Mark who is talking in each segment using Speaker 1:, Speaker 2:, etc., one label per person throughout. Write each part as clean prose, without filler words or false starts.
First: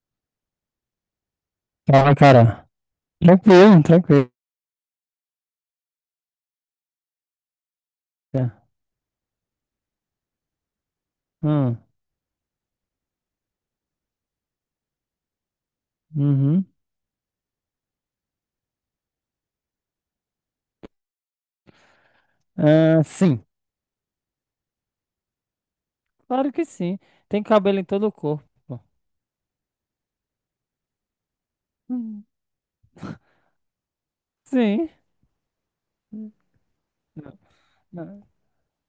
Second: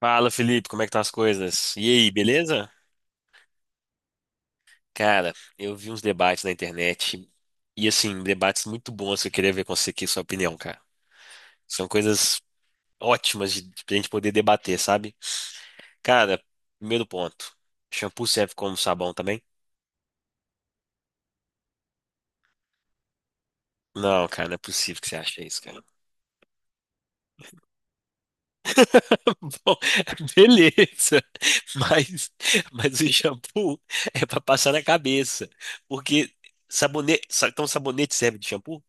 Speaker 1: Fala, Felipe, como é que estão as coisas? E aí,
Speaker 2: Fala, cara.
Speaker 1: beleza?
Speaker 2: Tranquilo, tranquilo.
Speaker 1: Cara, eu vi uns debates na internet e assim, debates muito bons que eu queria ver com você aqui, sua opinião, cara.
Speaker 2: Hum,
Speaker 1: São coisas ótimas de a gente poder debater, sabe? Cara,
Speaker 2: uhum.
Speaker 1: primeiro ponto. Shampoo serve como sabão também?
Speaker 2: Ah, sim,
Speaker 1: Não, cara, não é possível que você ache isso, cara.
Speaker 2: claro que sim. Tem cabelo em todo o corpo, pô.
Speaker 1: Bom, beleza.
Speaker 2: Hum.
Speaker 1: Mas, mas o shampoo é pra passar na
Speaker 2: Sim.
Speaker 1: cabeça. Porque
Speaker 2: Não.
Speaker 1: então sabonete serve de shampoo?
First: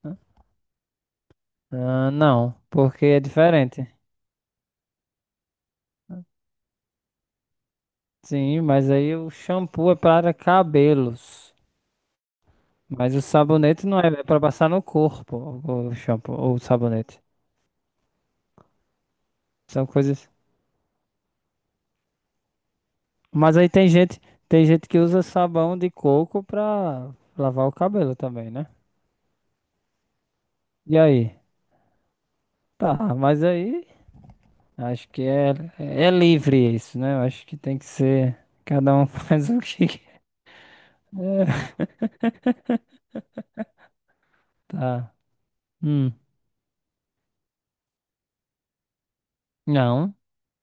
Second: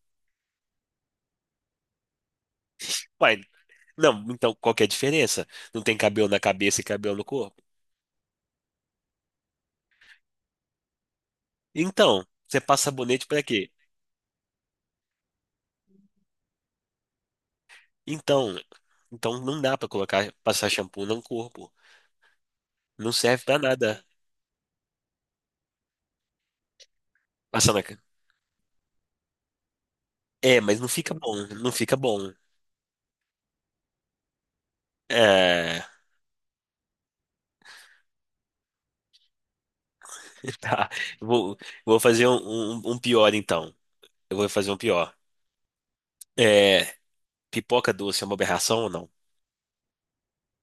Speaker 2: Ah, não, porque é
Speaker 1: Uai,
Speaker 2: diferente.
Speaker 1: não, então qual que é a diferença? Não tem cabelo na cabeça e cabelo no corpo?
Speaker 2: Sim, mas aí o shampoo é para cabelos.
Speaker 1: Então, você passa
Speaker 2: Mas o
Speaker 1: sabonete pra quê?
Speaker 2: sabonete não é, é para passar no corpo, o shampoo ou o sabonete.
Speaker 1: Então, então não dá
Speaker 2: São
Speaker 1: pra
Speaker 2: coisas.
Speaker 1: colocar, passar shampoo no corpo. Não serve
Speaker 2: Mas
Speaker 1: pra
Speaker 2: aí
Speaker 1: nada.
Speaker 2: tem gente que usa sabão de coco para lavar o
Speaker 1: Passar na... ca-
Speaker 2: cabelo também, né?
Speaker 1: É, mas não
Speaker 2: E
Speaker 1: fica bom,
Speaker 2: aí?
Speaker 1: não fica bom.
Speaker 2: Tá, mas aí Acho que é,
Speaker 1: É,
Speaker 2: é livre isso, né? Eu acho que tem que ser. Cada um faz o que quer.
Speaker 1: tá. Vou, vou fazer um pior então. Eu vou fazer um
Speaker 2: Tá.
Speaker 1: pior.
Speaker 2: Hum.
Speaker 1: É, pipoca doce é uma aberração ou não?
Speaker 2: Não,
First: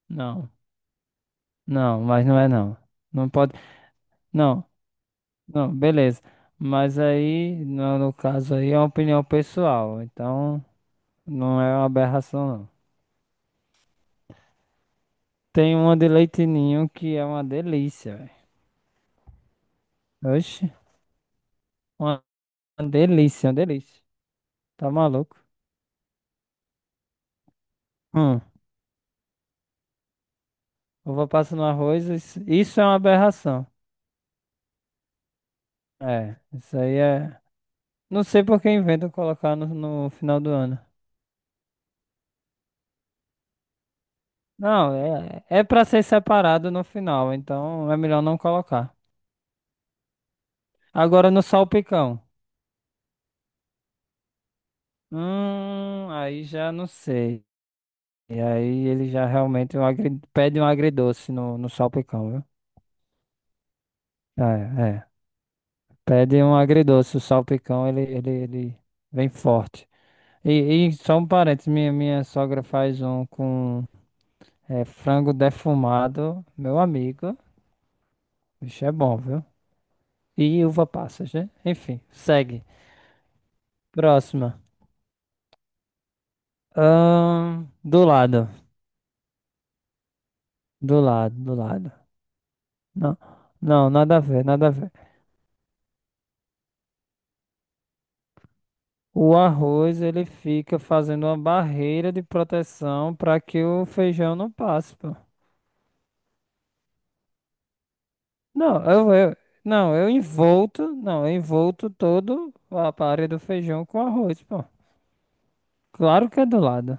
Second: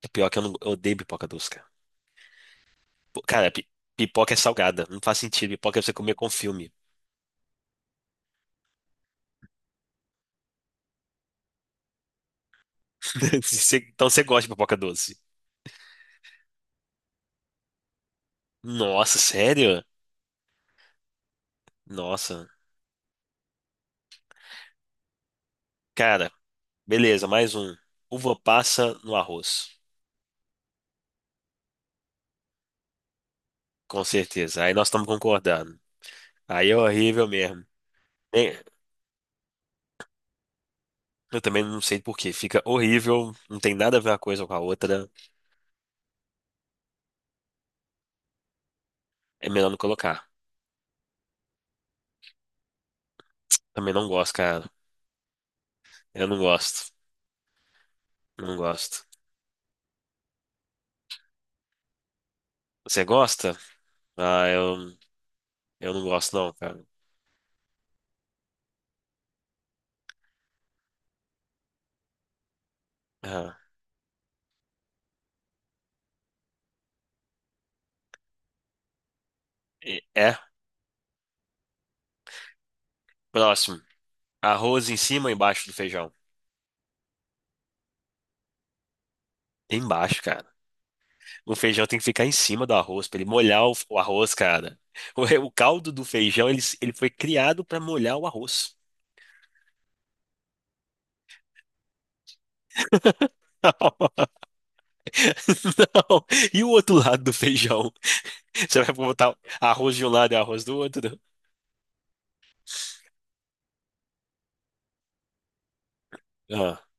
Speaker 1: É pior que eu,
Speaker 2: não,
Speaker 1: não, eu odeio pipoca doce, cara.
Speaker 2: não, mas não é não.
Speaker 1: Pô,
Speaker 2: Não
Speaker 1: Cara,
Speaker 2: pode.
Speaker 1: pi- pipoca é
Speaker 2: Não,
Speaker 1: salgada. Não faz sentido.
Speaker 2: não,
Speaker 1: Pipoca é pra você comer
Speaker 2: beleza.
Speaker 1: com filme.
Speaker 2: Mas aí, no caso aí, é uma opinião pessoal. Então, não é uma aberração, não.
Speaker 1: Então você gosta de pipoca doce?
Speaker 2: Tem uma de leite ninho que é uma delícia, velho.
Speaker 1: Nossa, sério?
Speaker 2: Oxe, uma
Speaker 1: Nossa.
Speaker 2: delícia, uma delícia. Tá maluco?
Speaker 1: Cara, beleza, mais um. Uva
Speaker 2: Hum.
Speaker 1: passa no arroz.
Speaker 2: Uva passa no arroz, isso é uma aberração.
Speaker 1: Com certeza. Aí nós estamos concordando.
Speaker 2: É,
Speaker 1: Aí é
Speaker 2: isso aí
Speaker 1: horrível
Speaker 2: é.
Speaker 1: mesmo.
Speaker 2: Não sei por
Speaker 1: É,
Speaker 2: que inventam colocar no final do ano.
Speaker 1: eu também não sei por quê. Fica horrível. Não tem nada a ver uma coisa com a
Speaker 2: Não,
Speaker 1: outra.
Speaker 2: é, é pra ser separado no final, então é melhor não colocar.
Speaker 1: É melhor não colocar.
Speaker 2: Agora no salpicão.
Speaker 1: Também não gosto, cara. Eu não
Speaker 2: Aí já não
Speaker 1: gosto.
Speaker 2: sei. E
Speaker 1: Não
Speaker 2: aí
Speaker 1: gosto.
Speaker 2: ele já realmente é pede um agridoce no salpicão, viu?
Speaker 1: Você gosta? Ah,
Speaker 2: Ah,
Speaker 1: eu,
Speaker 2: é, é.
Speaker 1: eu não gosto,
Speaker 2: Pede
Speaker 1: não,
Speaker 2: um
Speaker 1: cara.
Speaker 2: agridoce, o salpicão ele vem forte. E, e só um parênteses, minha sogra faz um
Speaker 1: Ah,
Speaker 2: com é, frango defumado, meu amigo. Bicho é bom, viu?
Speaker 1: É.
Speaker 2: E uva passas, né? Enfim, segue.
Speaker 1: Próximo.
Speaker 2: Próxima.
Speaker 1: Arroz em cima ou embaixo do feijão?
Speaker 2: Do lado.
Speaker 1: Embaixo, cara.
Speaker 2: Do lado, do
Speaker 1: O feijão
Speaker 2: lado.
Speaker 1: tem que ficar em cima do arroz,
Speaker 2: Não,
Speaker 1: pra ele molhar o,
Speaker 2: não,
Speaker 1: o
Speaker 2: nada a
Speaker 1: arroz,
Speaker 2: ver, nada a
Speaker 1: cara.
Speaker 2: ver.
Speaker 1: O caldo do feijão, ele foi criado pra molhar o arroz.
Speaker 2: O arroz, ele fica fazendo uma barreira de proteção para que o
Speaker 1: Não.
Speaker 2: feijão não passe, pô.
Speaker 1: E o outro lado do feijão? Você
Speaker 2: Não,
Speaker 1: vai
Speaker 2: eu, eu,
Speaker 1: botar
Speaker 2: não,
Speaker 1: arroz de um lado e arroz do outro?
Speaker 2: não, eu envolto todo a área do feijão com arroz, pô. Claro que é do
Speaker 1: Ah,
Speaker 2: lado.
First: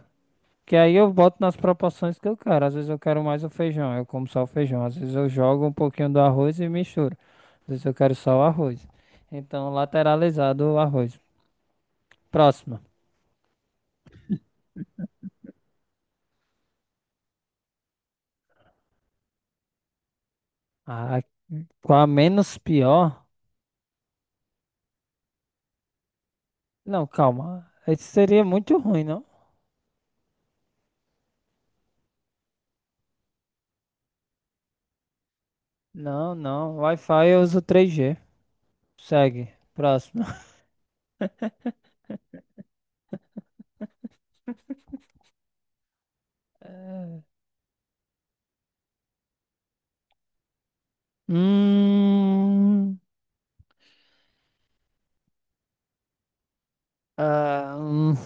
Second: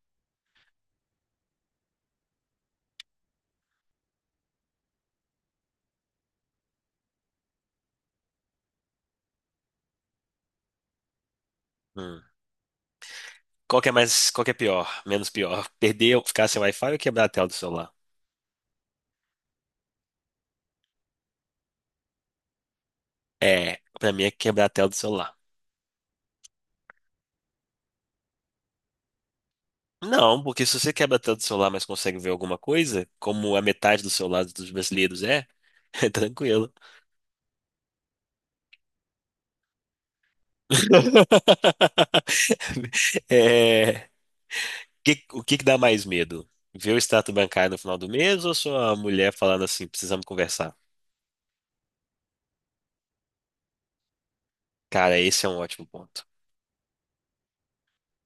Speaker 2: Que aí eu boto nas proporções que eu quero. Às vezes eu quero mais o feijão, eu como só o feijão. Às vezes eu jogo um pouquinho do arroz e misturo. Às vezes eu quero só o arroz. Então, lateralizado o arroz.
Speaker 1: hum.
Speaker 2: Próxima.
Speaker 1: Qual que é mais, qual que é pior? Menos pior? Perder ou ficar sem Wi-Fi ou quebrar a tela do celular?
Speaker 2: Ah, qual a menos pior?
Speaker 1: É, pra mim é quebrar a tela do celular.
Speaker 2: Não, calma. Isso seria muito ruim, não?
Speaker 1: Não, porque se você quebra a tela do celular, mas consegue ver alguma coisa, como a metade do celular dos brasileiros é, é
Speaker 2: Não,
Speaker 1: tranquilo.
Speaker 2: não. Wi-Fi eu uso 3G. Segue. Próximo.
Speaker 1: É, o que que dá mais medo? Ver o
Speaker 2: É.
Speaker 1: extrato bancário no final do mês ou sua mulher falando assim, precisamos conversar?
Speaker 2: Hum,
Speaker 1: Cara, esse é um ótimo ponto.
Speaker 2: ah.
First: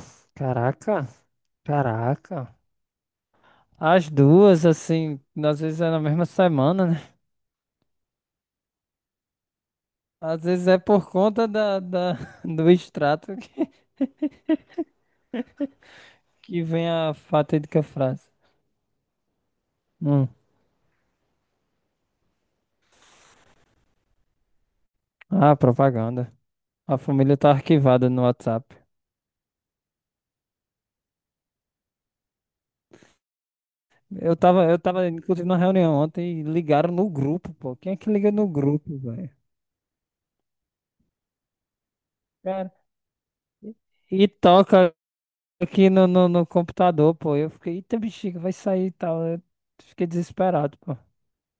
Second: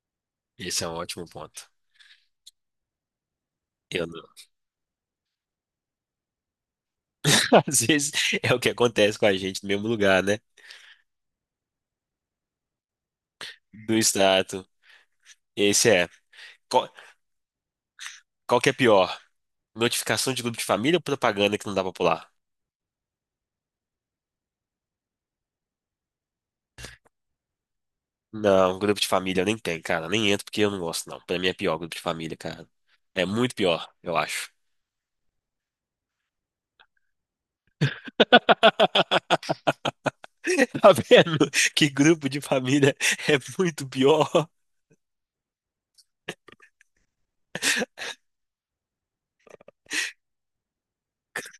Speaker 1: Esse é um
Speaker 2: Caraca.
Speaker 1: ótimo ponto.
Speaker 2: Caraca.
Speaker 1: Eu
Speaker 2: As
Speaker 1: não.
Speaker 2: duas, assim, às vezes é na mesma semana, né?
Speaker 1: Às vezes é o que acontece com a gente no mesmo lugar, né?
Speaker 2: Às vezes é por conta do extrato
Speaker 1: Do extrato. Esse é.
Speaker 2: que vem
Speaker 1: Qual,
Speaker 2: a fatídica frase.
Speaker 1: qual que é pior?
Speaker 2: Hum.
Speaker 1: Notificação de grupo de família ou propaganda que não dá pra pular?
Speaker 2: Ah, propaganda. A família tá arquivada no WhatsApp.
Speaker 1: Não, grupo de família eu nem tem, cara. Nem entro porque eu não gosto, não. Pra mim é pior grupo de família, cara. É muito pior, eu acho.
Speaker 2: Eu tava, inclusive, na reunião ontem e ligaram no grupo, pô. Quem é que liga no grupo, velho?
Speaker 1: Tá vendo? Que grupo de
Speaker 2: Cara,
Speaker 1: família é
Speaker 2: e
Speaker 1: muito
Speaker 2: e
Speaker 1: pior.
Speaker 2: toca aqui no computador, pô. Eu fiquei, eita bexiga, vai sair e tal. Eu fiquei desesperado, pô.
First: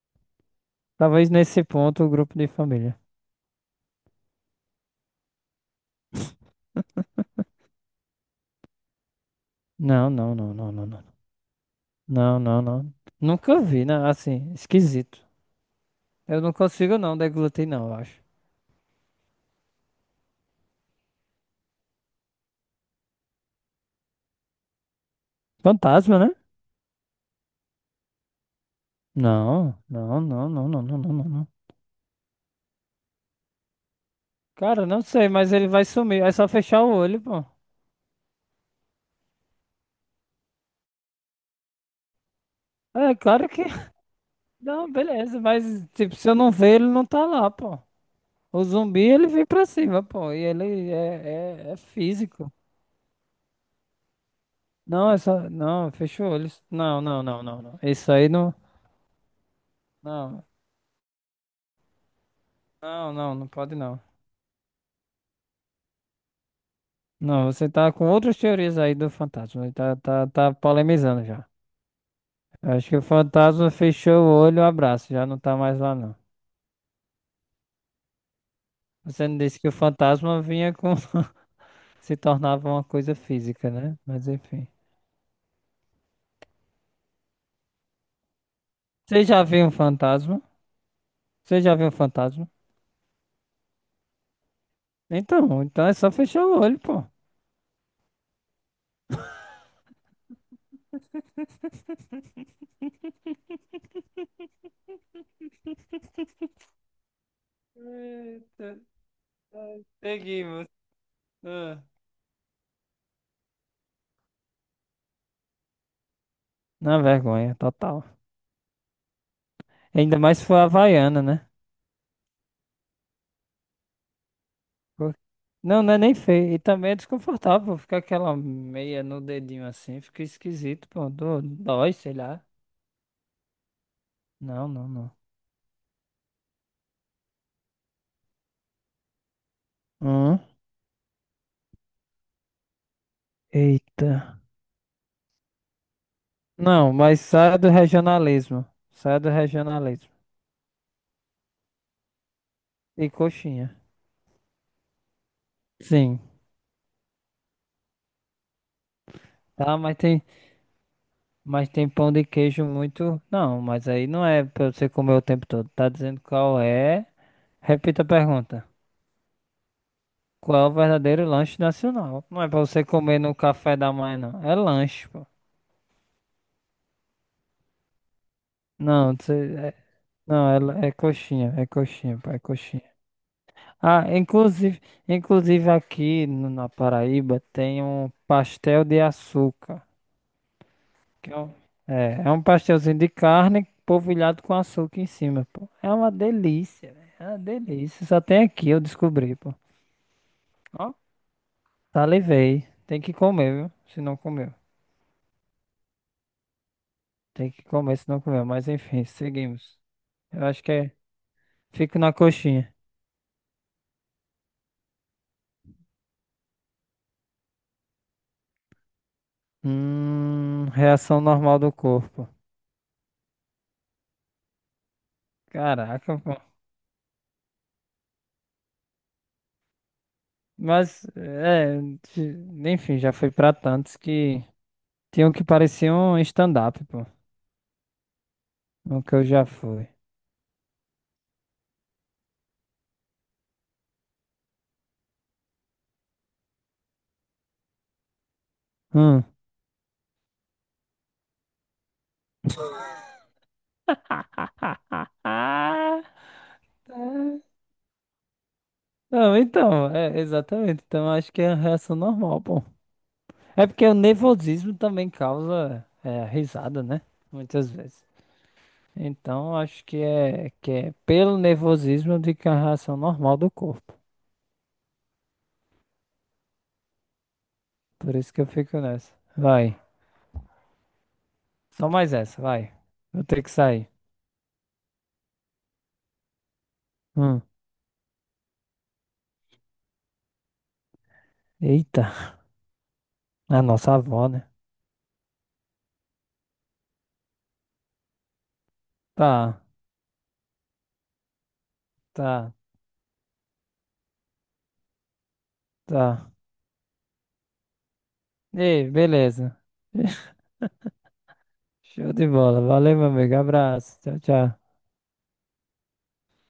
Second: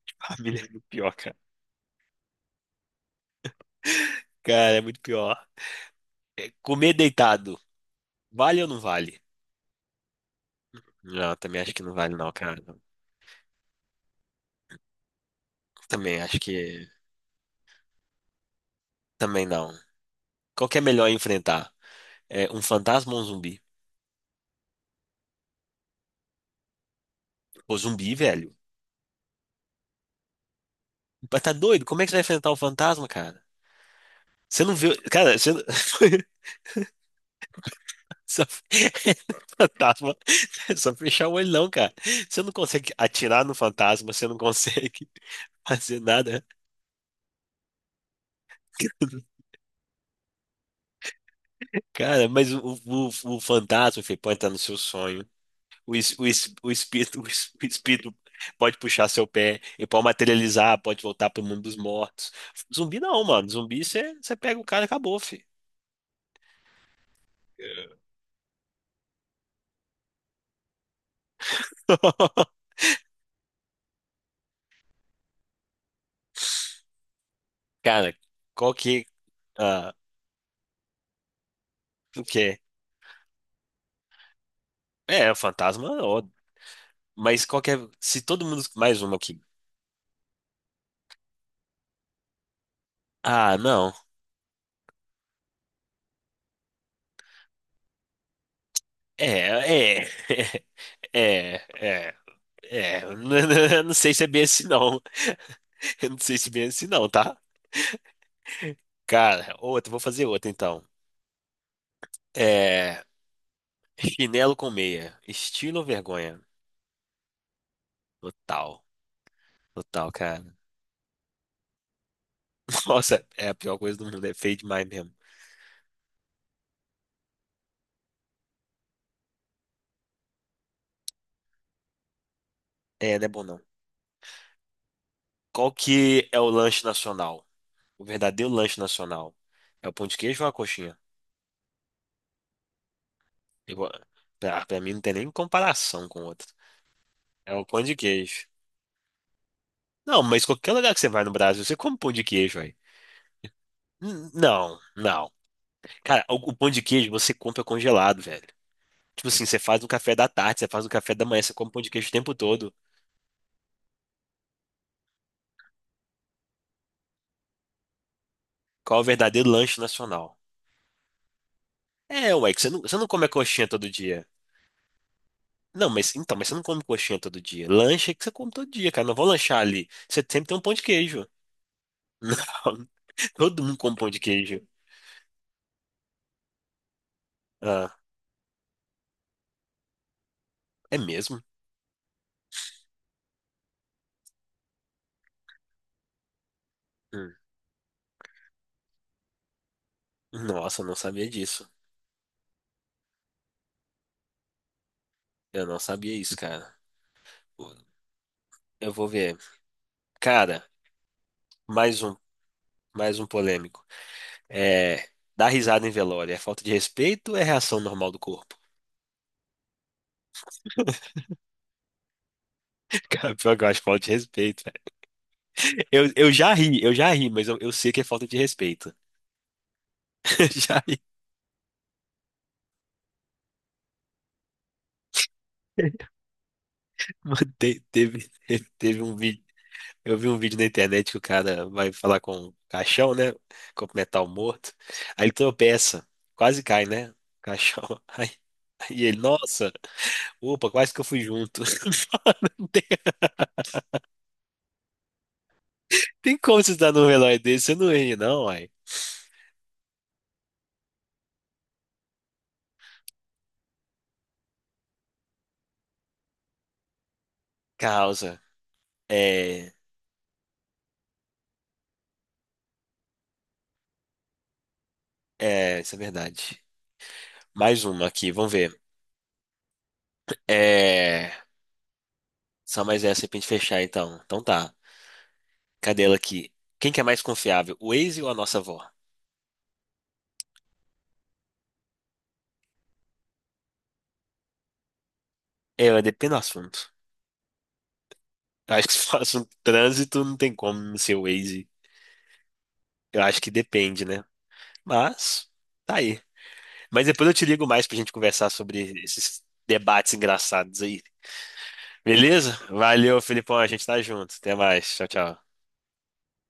Speaker 1: Família é muito pior,
Speaker 2: Talvez
Speaker 1: cara.
Speaker 2: nesse ponto o grupo de família.
Speaker 1: Cara, é muito pior. É, comer deitado, vale ou não vale?
Speaker 2: Não, não, não, não, não, não.
Speaker 1: Não, eu também acho que não vale, não,
Speaker 2: Não, não,
Speaker 1: cara.
Speaker 2: não. Nunca vi, né? Assim, esquisito.
Speaker 1: Também acho
Speaker 2: Eu não
Speaker 1: que.
Speaker 2: consigo não deglutir, não, eu acho.
Speaker 1: Também não. Qual que é melhor enfrentar? É um fantasma ou um zumbi?
Speaker 2: Fantasma, né?
Speaker 1: Pô, zumbi, velho.
Speaker 2: Não, não, não, não, não, não, não, não,
Speaker 1: Mas
Speaker 2: não.
Speaker 1: tá doido? Como é que você vai enfrentar um fantasma, cara? Você não
Speaker 2: Cara,
Speaker 1: vê.
Speaker 2: não sei,
Speaker 1: Cara, você.
Speaker 2: mas ele vai sumir. É só fechar o olho, pô.
Speaker 1: Só... Fantasma. É só fechar o olho, não, cara. Você não consegue
Speaker 2: É,
Speaker 1: atirar
Speaker 2: claro
Speaker 1: no
Speaker 2: que.
Speaker 1: fantasma, você não
Speaker 2: Não,
Speaker 1: consegue
Speaker 2: beleza, mas,
Speaker 1: fazer
Speaker 2: tipo, se eu
Speaker 1: nada.
Speaker 2: não ver, ele não tá lá, pô. O zumbi, ele vem pra cima, pô. E ele é, é
Speaker 1: Cara, mas
Speaker 2: físico.
Speaker 1: o fantasma, filho, pode estar no seu
Speaker 2: Não, é
Speaker 1: sonho.
Speaker 2: só. Não, fecha o olho.
Speaker 1: O
Speaker 2: Não,
Speaker 1: espírito,
Speaker 2: não, não, não,
Speaker 1: o
Speaker 2: não. Isso
Speaker 1: espírito
Speaker 2: aí não.
Speaker 1: pode puxar seu pé, ele pode
Speaker 2: Não,
Speaker 1: materializar, pode voltar pro mundo dos mortos. Zumbi
Speaker 2: não,
Speaker 1: não,
Speaker 2: não, não
Speaker 1: mano.
Speaker 2: pode
Speaker 1: Zumbi,
Speaker 2: não.
Speaker 1: você pega o cara e acabou, filho.
Speaker 2: Não, você tá com outras teorias aí do fantasma. Tá polemizando já. Acho que o fantasma fechou o olho, abraço, já não tá mais lá não.
Speaker 1: Cara, qual que.
Speaker 2: Você não disse que o
Speaker 1: Ah,
Speaker 2: fantasma vinha com. Se
Speaker 1: o quê?
Speaker 2: tornava uma coisa física, né? Mas enfim.
Speaker 1: É, o fantasma, ó, mas qual que é. Se todo mundo. Mais uma
Speaker 2: Você
Speaker 1: aqui.
Speaker 2: já viu um fantasma? Você já viu um fantasma?
Speaker 1: Ah, não.
Speaker 2: Então é só fechar o olho, pô.
Speaker 1: É, é, é, é, é. Eu não sei se é bem assim, não. Eu não sei se é bem assim, não, tá?
Speaker 2: Eita,
Speaker 1: Cara,
Speaker 2: ai,
Speaker 1: outra, vou fazer
Speaker 2: peguei,
Speaker 1: outra então.
Speaker 2: ah.
Speaker 1: É, chinelo com meia, estilo ou vergonha?
Speaker 2: Na vergonha, total.
Speaker 1: Total, total,
Speaker 2: Ainda mais se
Speaker 1: cara.
Speaker 2: for havaiana, né?
Speaker 1: Nossa, é a pior coisa do mundo, é feio demais mesmo.
Speaker 2: Por- não, não é nem feio. E também é desconfortável. Fica aquela meia no dedinho assim. Fica esquisito, pô. Dó- dói, sei lá.
Speaker 1: É, não é bom não.
Speaker 2: Não, não, não.
Speaker 1: Qual que é o lanche nacional? O verdadeiro lanche nacional? É o pão de
Speaker 2: Hum?
Speaker 1: queijo ou a coxinha? Eu, vou-
Speaker 2: Eita.
Speaker 1: pra, pra mim não tem nem comparação com o outro.
Speaker 2: Não, mas
Speaker 1: É
Speaker 2: saia
Speaker 1: o
Speaker 2: do
Speaker 1: pão de queijo.
Speaker 2: regionalismo. Saia do regionalismo.
Speaker 1: Não, mas qualquer lugar que você vai no Brasil, você come pão de queijo, velho.
Speaker 2: E coxinha.
Speaker 1: Não, não.
Speaker 2: Sim.
Speaker 1: Cara, o pão de queijo você compra congelado, velho. Tipo assim, você
Speaker 2: Tá,
Speaker 1: faz no café da tarde, você faz no café da manhã, você
Speaker 2: mas
Speaker 1: come pão
Speaker 2: tem
Speaker 1: de queijo
Speaker 2: pão
Speaker 1: o
Speaker 2: de
Speaker 1: tempo
Speaker 2: queijo
Speaker 1: todo.
Speaker 2: muito. Não, mas aí não é pra você comer o tempo todo. Tá dizendo qual é? Repita a pergunta.
Speaker 1: Qual é o verdadeiro lanche nacional?
Speaker 2: Qual é o verdadeiro lanche nacional?
Speaker 1: É,
Speaker 2: Não é
Speaker 1: ué,
Speaker 2: pra
Speaker 1: que
Speaker 2: você
Speaker 1: você não
Speaker 2: comer
Speaker 1: come a
Speaker 2: no
Speaker 1: coxinha
Speaker 2: café
Speaker 1: todo
Speaker 2: da manhã,
Speaker 1: dia.
Speaker 2: não. É lanche, pô.
Speaker 1: Não, mas então, mas você não come coxinha todo dia. Lanche é que você come todo dia, cara. Não
Speaker 2: Não,
Speaker 1: vou
Speaker 2: você-
Speaker 1: lanchar
Speaker 2: é,
Speaker 1: ali. Você sempre
Speaker 2: não,
Speaker 1: tem um pão de
Speaker 2: é,
Speaker 1: queijo.
Speaker 2: é coxinha, pô, é coxinha.
Speaker 1: Não, todo mundo come
Speaker 2: Ah,
Speaker 1: pão de queijo.
Speaker 2: inclusive, aqui no- na Paraíba tem
Speaker 1: Ah,
Speaker 2: um pastel de açúcar.
Speaker 1: é
Speaker 2: Que é,
Speaker 1: mesmo?
Speaker 2: um, é um pastelzinho de carne polvilhado com açúcar em cima, pô. É uma delícia, velho. É
Speaker 1: Hum.
Speaker 2: uma delícia. Só tem aqui, eu descobri, pô.
Speaker 1: Nossa, eu
Speaker 2: Ó,
Speaker 1: não sabia disso.
Speaker 2: salivei. Tem que comer, viu? Se não comeu.
Speaker 1: Eu não sabia isso, cara.
Speaker 2: Tem que comer, se não comeu. Mas
Speaker 1: Eu
Speaker 2: enfim,
Speaker 1: vou ver.
Speaker 2: seguimos. Eu acho
Speaker 1: Cara.
Speaker 2: que é. Fico
Speaker 1: Mais
Speaker 2: na
Speaker 1: um,
Speaker 2: coxinha.
Speaker 1: mais um polêmico. É, dar risada em velório é falta de respeito ou é reação normal do corpo?
Speaker 2: Reação normal do corpo.
Speaker 1: Cara, pior que eu acho falta de respeito, velho.
Speaker 2: Caraca, pô.
Speaker 1: Eu já ri, mas eu sei que é falta de respeito. Já ri.
Speaker 2: Mas, é. ti- Enfim, já fui pra tantos que tinham que parecer um stand-up, pô.
Speaker 1: Mano, teve, teve
Speaker 2: No que
Speaker 1: um
Speaker 2: eu
Speaker 1: vídeo.
Speaker 2: já fui.
Speaker 1: Eu vi um vídeo na internet que o cara vai falar com o caixão, né? Cumprimentar o morto. Aí ele tropeça, quase cai, né? O caixão. Aí, aí ele,
Speaker 2: Hum.
Speaker 1: nossa, opa, quase que eu fui junto. Mano, tem como você dar num relógio desse? Você não ri, não, uai.
Speaker 2: Não, então, é, exatamente. Então, acho que é a reação normal, pô. É porque o nervosismo também causa é, risada, né? Muitas vezes.
Speaker 1: Causa.
Speaker 2: Então,
Speaker 1: É.
Speaker 2: acho que é pelo nervosismo de que é a reação normal do corpo.
Speaker 1: É, isso é verdade. Mais uma
Speaker 2: Por
Speaker 1: aqui,
Speaker 2: isso que eu
Speaker 1: vamos ver.
Speaker 2: fico nessa. Vai.
Speaker 1: É.
Speaker 2: Só mais essa, vai.
Speaker 1: Só mais
Speaker 2: Vou
Speaker 1: essa aí pra
Speaker 2: ter
Speaker 1: gente
Speaker 2: que
Speaker 1: fechar,
Speaker 2: sair.
Speaker 1: então. Então tá. Cadê ela aqui? Quem que é mais
Speaker 2: Hum.
Speaker 1: confiável, o Waze ou a nossa avó?
Speaker 2: Eita. A nossa avó, né?
Speaker 1: É, ela depende do assunto. Eu acho que se for assunto de
Speaker 2: Tá,
Speaker 1: trânsito, não tem como não ser o Waze.
Speaker 2: tá,
Speaker 1: Eu acho que depende, né? Mas, tá aí.
Speaker 2: tá.
Speaker 1: Mas depois eu te ligo mais pra gente conversar
Speaker 2: Ei,
Speaker 1: sobre esses
Speaker 2: beleza.
Speaker 1: debates engraçados aí.
Speaker 2: Show de
Speaker 1: Beleza?
Speaker 2: bola. Valeu, meu
Speaker 1: Valeu,
Speaker 2: amigo.
Speaker 1: Felipão. A gente
Speaker 2: Abraço.
Speaker 1: tá
Speaker 2: Tchau,
Speaker 1: junto. Até
Speaker 2: tchau.
Speaker 1: mais. Tchau, tchau.